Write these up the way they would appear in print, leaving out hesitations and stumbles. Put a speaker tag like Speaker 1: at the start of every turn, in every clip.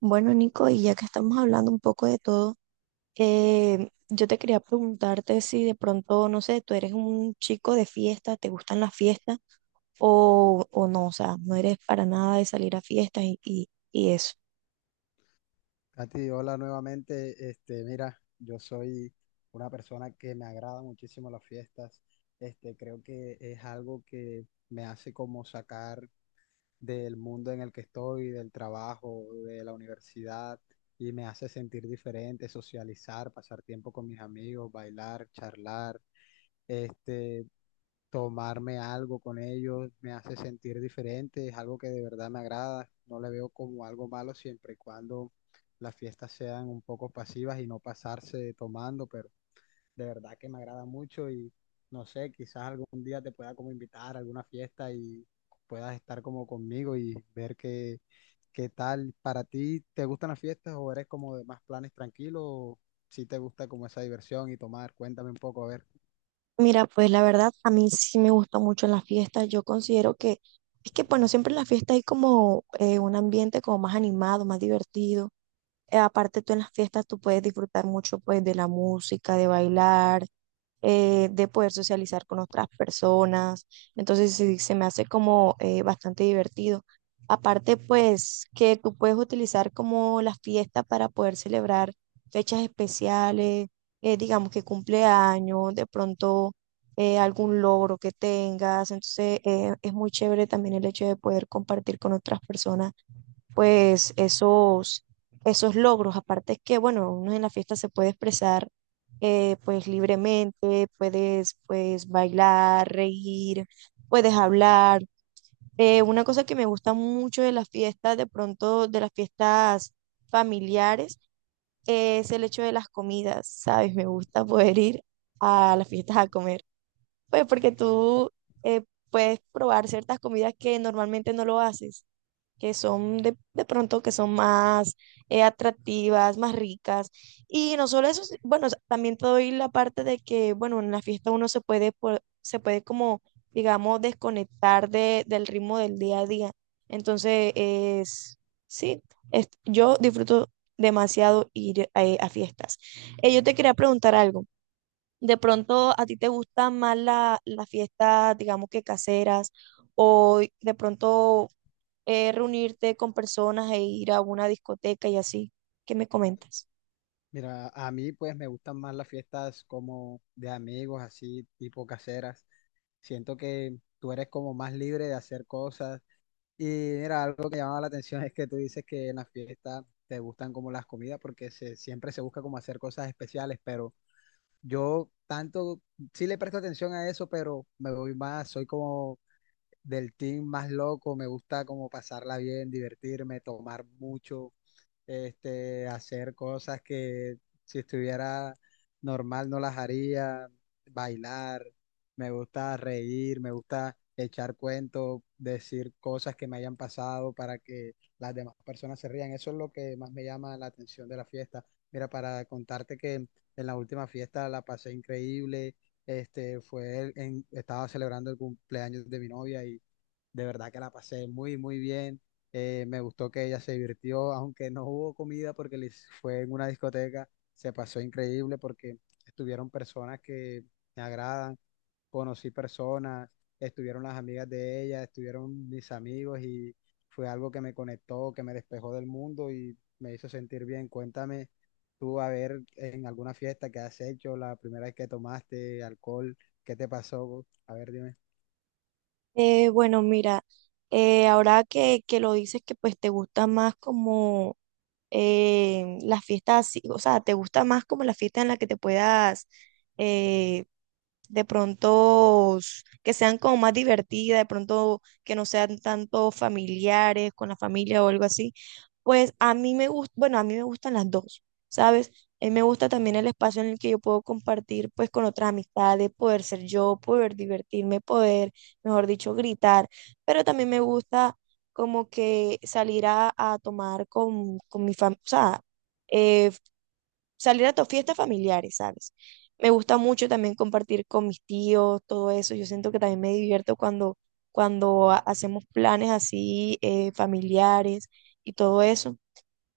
Speaker 1: Bueno, Nico, y ya que estamos hablando un poco de todo, yo te quería preguntarte si de pronto, no sé, tú eres un chico de fiesta, te gustan las fiestas o, no, o sea, no eres para nada de salir a fiestas y eso.
Speaker 2: Katy, hola nuevamente. Mira, yo soy una persona que me agrada muchísimo las fiestas. Creo que es algo que me hace como sacar del mundo en el que estoy, del trabajo, de la universidad, y me hace sentir diferente, socializar, pasar tiempo con mis amigos, bailar, charlar. Este, tomarme algo con ellos me hace sentir diferente, es algo que de verdad me agrada, no le veo como algo malo siempre y cuando las fiestas sean un poco pasivas y no pasarse tomando, pero de verdad que me agrada mucho y no sé, quizás algún día te pueda como invitar a alguna fiesta y puedas estar como conmigo y ver qué tal para ti. ¿Te gustan las fiestas o eres como de más planes tranquilos o si te gusta como esa diversión y tomar? Cuéntame un poco, a ver.
Speaker 1: Mira, pues la verdad, a mí sí me gusta mucho las fiestas, yo considero que, es que bueno, siempre en las fiestas hay como un ambiente como más animado, más divertido. Aparte tú en las fiestas tú puedes disfrutar mucho pues de la música, de bailar, de poder socializar con otras personas. Entonces sí, se me hace como bastante divertido. Aparte, pues que tú puedes utilizar como las fiestas para poder celebrar fechas especiales, digamos que cumpleaños, de pronto algún logro que tengas. Entonces es muy chévere también el hecho de poder compartir con otras personas pues esos logros. Aparte es que, bueno, uno en la fiesta se puede expresar, pues libremente, puedes pues bailar, reír, puedes hablar. Una cosa que me gusta mucho de las fiestas, de pronto de las fiestas familiares, es el hecho de las comidas, ¿sabes? Me gusta poder ir a las fiestas a comer, pues porque tú eh, puedes probar ciertas comidas que normalmente no lo haces, que son de pronto que son más, atractivas, más ricas. Y no solo eso, bueno, también te doy la parte de que, bueno, en la fiesta uno se puede, se puede como, digamos, desconectar del ritmo del día a día. Entonces, es, sí, yo disfruto demasiado ir, a fiestas. Yo te quería preguntar algo. ¿De pronto a ti te gustan más las fiestas, digamos que caseras, o de pronto reunirte con personas e ir a una discoteca y así? ¿Qué me comentas?
Speaker 2: Mira, a mí pues me gustan más las fiestas como de amigos, así tipo caseras. Siento que tú eres como más libre de hacer cosas. Y mira, algo que llamaba la atención es que tú dices que en las fiestas te gustan como las comidas porque siempre se busca como hacer cosas especiales, pero yo tanto sí le presto atención a eso, pero me voy más, soy como del team más loco, me gusta como pasarla bien, divertirme, tomar mucho, hacer cosas que si estuviera normal no las haría, bailar, me gusta reír, me gusta echar cuentos, decir cosas que me hayan pasado para que las demás personas se rían. Eso es lo que más me llama la atención de la fiesta. Mira, para contarte que en la última fiesta la pasé increíble. Estaba celebrando el cumpleaños de mi novia y de verdad que la pasé muy, muy bien. Me gustó que ella se divirtió, aunque no hubo comida porque les fue en una discoteca. Se pasó increíble porque estuvieron personas que me agradan, conocí personas, estuvieron las amigas de ella, estuvieron mis amigos y fue algo que me conectó, que me despejó del mundo y me hizo sentir bien. Cuéntame tú a ver en alguna fiesta que has hecho, la primera vez que tomaste alcohol, ¿qué te pasó? A ver, dime.
Speaker 1: Bueno, mira, ahora que lo dices que pues te gusta más como las fiestas así, o sea, te gusta más como la fiesta en la que te puedas, eh, de pronto que sean como más divertidas, de pronto que no sean tanto familiares con la familia o algo así, pues a mí me gusta, bueno, a mí me gustan las dos, ¿sabes? A mí me gusta también el espacio en el que yo puedo compartir pues con otras amistades, poder ser yo, poder divertirme, poder, mejor dicho, gritar, pero también me gusta como que salir a tomar con mi familia, o sea, eh, salir a tus fiestas familiares, ¿sabes? Me gusta mucho también compartir con mis tíos, todo eso. Yo siento que también me divierto cuando, cuando hacemos planes así, familiares y todo eso.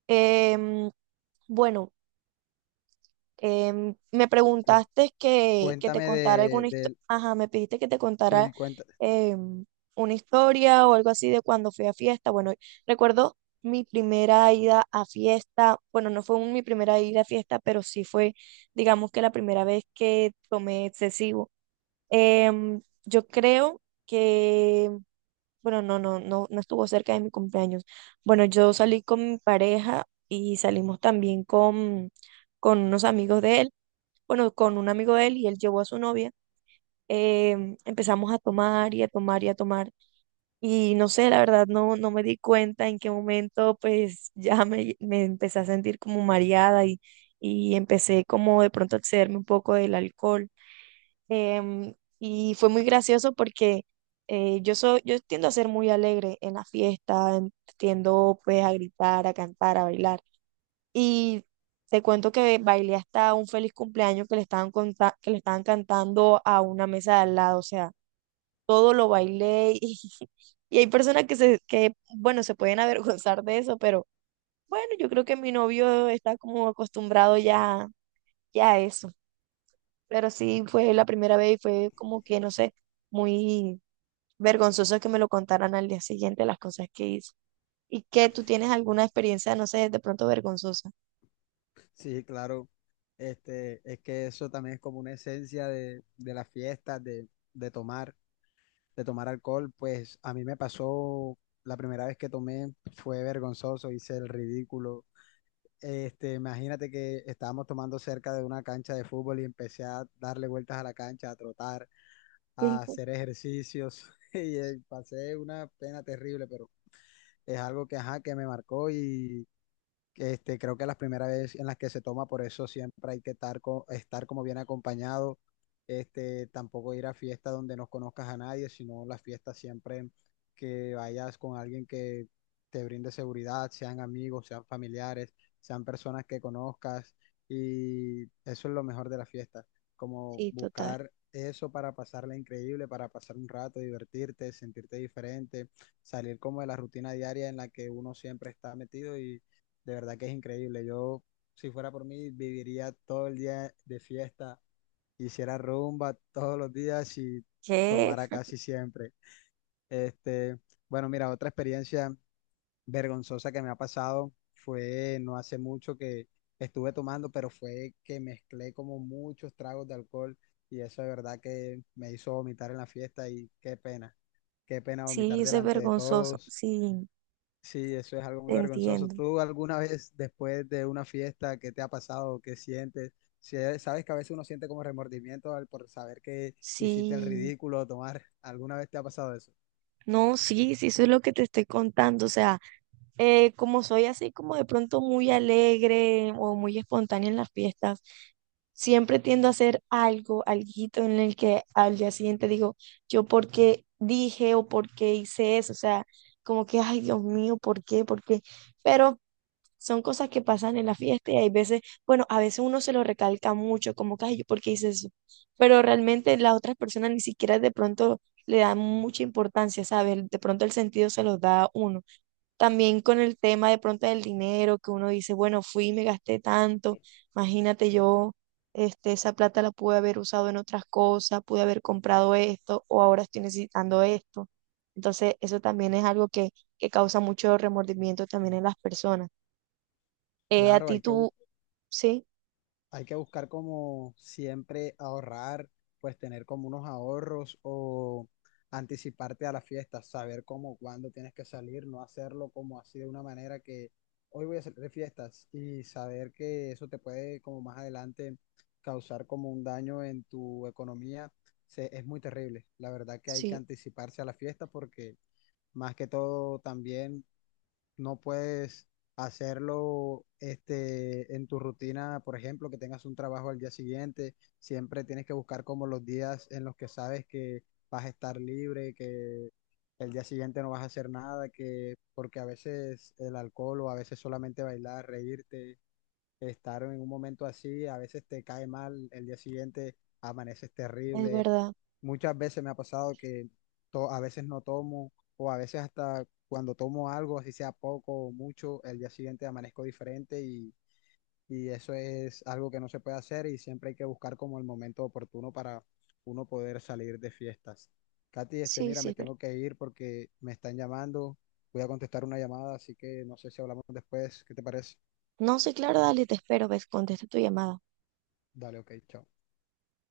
Speaker 1: Em, bueno, me
Speaker 2: Cuen-
Speaker 1: preguntaste que te
Speaker 2: Cuéntame
Speaker 1: contara alguna historia,
Speaker 2: de
Speaker 1: ajá, me pediste que te contara,
Speaker 2: Sí, cuenta,
Speaker 1: em, una historia o algo así de cuando fui a fiesta. Bueno, recuerdo mi primera ida a fiesta, bueno, no fue mi primera ida a fiesta, pero sí fue, digamos que la primera vez que tomé excesivo. Yo creo que, bueno, no estuvo cerca de mi cumpleaños. Bueno, yo salí con mi pareja y salimos también con unos amigos de él, bueno, con un amigo de él y él llevó a su novia. Em, empezamos a tomar y a tomar y a tomar. Y no sé, la verdad, no me di cuenta en qué momento, pues me empecé a sentir como mareada y empecé como de pronto a excederme un poco del alcohol. Em, y fue muy gracioso porque, yo tiendo a ser muy alegre en la fiesta, tiendo pues a gritar, a cantar, a bailar. Y te cuento que bailé hasta un feliz cumpleaños que le estaban, que le estaban cantando a una mesa de al lado. O sea, todo lo bailé. Y, y hay personas que, bueno, se pueden avergonzar de eso, pero bueno, yo creo que mi novio está como acostumbrado ya, ya a eso. Pero sí, fue la primera vez y fue como que, no sé, muy vergonzoso que me lo contaran al día siguiente las cosas que hice. ¿Y que tú tienes alguna experiencia, no sé, de pronto vergonzosa?
Speaker 2: sí, claro. Es que eso también es como una esencia de las fiestas, de tomar, de tomar alcohol. Pues a mí me pasó la primera vez que tomé, fue vergonzoso, hice el ridículo. Imagínate que estábamos tomando cerca de una cancha de fútbol y empecé a darle vueltas a la cancha, a trotar, a hacer ejercicios y pasé una pena terrible, pero es algo que, ajá, que me marcó. Creo que las primeras veces en las que se toma, por eso siempre hay que estar como bien acompañado. Tampoco ir a fiestas donde no conozcas a nadie, sino las fiestas siempre que vayas con alguien que te brinde seguridad, sean amigos, sean familiares, sean personas que conozcas. Y eso es lo mejor de la fiesta, como
Speaker 1: Sí, total.
Speaker 2: buscar eso para pasarla increíble, para pasar un rato, divertirte, sentirte diferente, salir como de la rutina diaria en la que uno siempre está metido y de verdad que es increíble. Yo, si fuera por mí, viviría todo el día de fiesta, hiciera rumba todos los días y
Speaker 1: ¿Qué?
Speaker 2: tomara casi siempre. Este, bueno, mira, otra experiencia vergonzosa que me ha pasado fue no hace mucho que estuve tomando, pero fue que mezclé como muchos tragos de alcohol y eso de verdad que me hizo vomitar en la fiesta y qué pena vomitar
Speaker 1: Sí, eso es
Speaker 2: delante de
Speaker 1: vergonzoso.
Speaker 2: todos.
Speaker 1: Sí,
Speaker 2: Sí, eso es algo muy
Speaker 1: te
Speaker 2: vergonzoso.
Speaker 1: entiendo.
Speaker 2: ¿Tú alguna vez después de una fiesta, qué te ha pasado? ¿Qué sientes? Sabes que a veces uno siente como remordimiento al por saber que hiciste el
Speaker 1: Sí,
Speaker 2: ridículo, tomar. ¿Alguna vez te ha pasado eso?
Speaker 1: no, sí, sí, eso es lo que te estoy contando. O sea, como soy así, como de pronto muy alegre o muy espontánea en las fiestas, siempre tiendo a hacer algo, alguito en el que al día siguiente digo, yo por qué dije o por qué hice eso. O sea, como que, ay, Dios mío, ¿por qué? ¿Por qué? Pero son cosas que pasan en la fiesta y hay veces, bueno, a veces uno se lo recalca mucho, como que, ay, ¿yo por qué hice eso? Pero realmente las otras personas ni siquiera de pronto le dan mucha importancia, ¿sabes? De pronto el sentido se los da a uno. También con el tema de pronto del dinero, que uno dice, bueno, fui y me gasté tanto, imagínate yo. Este, esa plata la pude haber usado en otras cosas, pude haber comprado esto o ahora estoy necesitando esto. Entonces, eso también es algo que causa mucho remordimiento también en las personas. A
Speaker 2: Claro,
Speaker 1: ti
Speaker 2: hay que,
Speaker 1: tú, sí,
Speaker 2: Hay que buscar como siempre ahorrar, pues tener como unos ahorros o anticiparte a las fiestas saber cómo, cuándo tienes que salir, no hacerlo como así de una manera que hoy voy a salir de fiestas y saber que eso te puede como más adelante causar como un daño en tu economía, es muy terrible. La verdad que hay que
Speaker 1: sí,
Speaker 2: anticiparse a la fiesta porque más que todo también no puedes hacerlo en tu rutina, por ejemplo, que tengas un trabajo al día siguiente, siempre tienes que buscar como los días en los que sabes que vas a estar libre, que el día siguiente no vas a hacer nada, que porque a veces el alcohol o a veces solamente bailar, reírte, estar en un momento así, a veces te cae mal, el día siguiente amaneces
Speaker 1: es
Speaker 2: terrible.
Speaker 1: verdad.
Speaker 2: Muchas veces me ha pasado que a veces no tomo o a veces hasta cuando tomo algo, así sea poco o mucho, el día siguiente amanezco diferente y eso es algo que no se puede hacer y siempre hay que buscar como el momento oportuno para uno poder salir de fiestas. Katy,
Speaker 1: Sí,
Speaker 2: mira,
Speaker 1: sí,
Speaker 2: me
Speaker 1: es verdad.
Speaker 2: tengo que ir porque me están llamando, voy a contestar una llamada, así que no sé si hablamos después, ¿qué te parece?
Speaker 1: No, sí, claro, dale, te espero, ves, contesta tu llamada.
Speaker 2: Dale, ok, chao.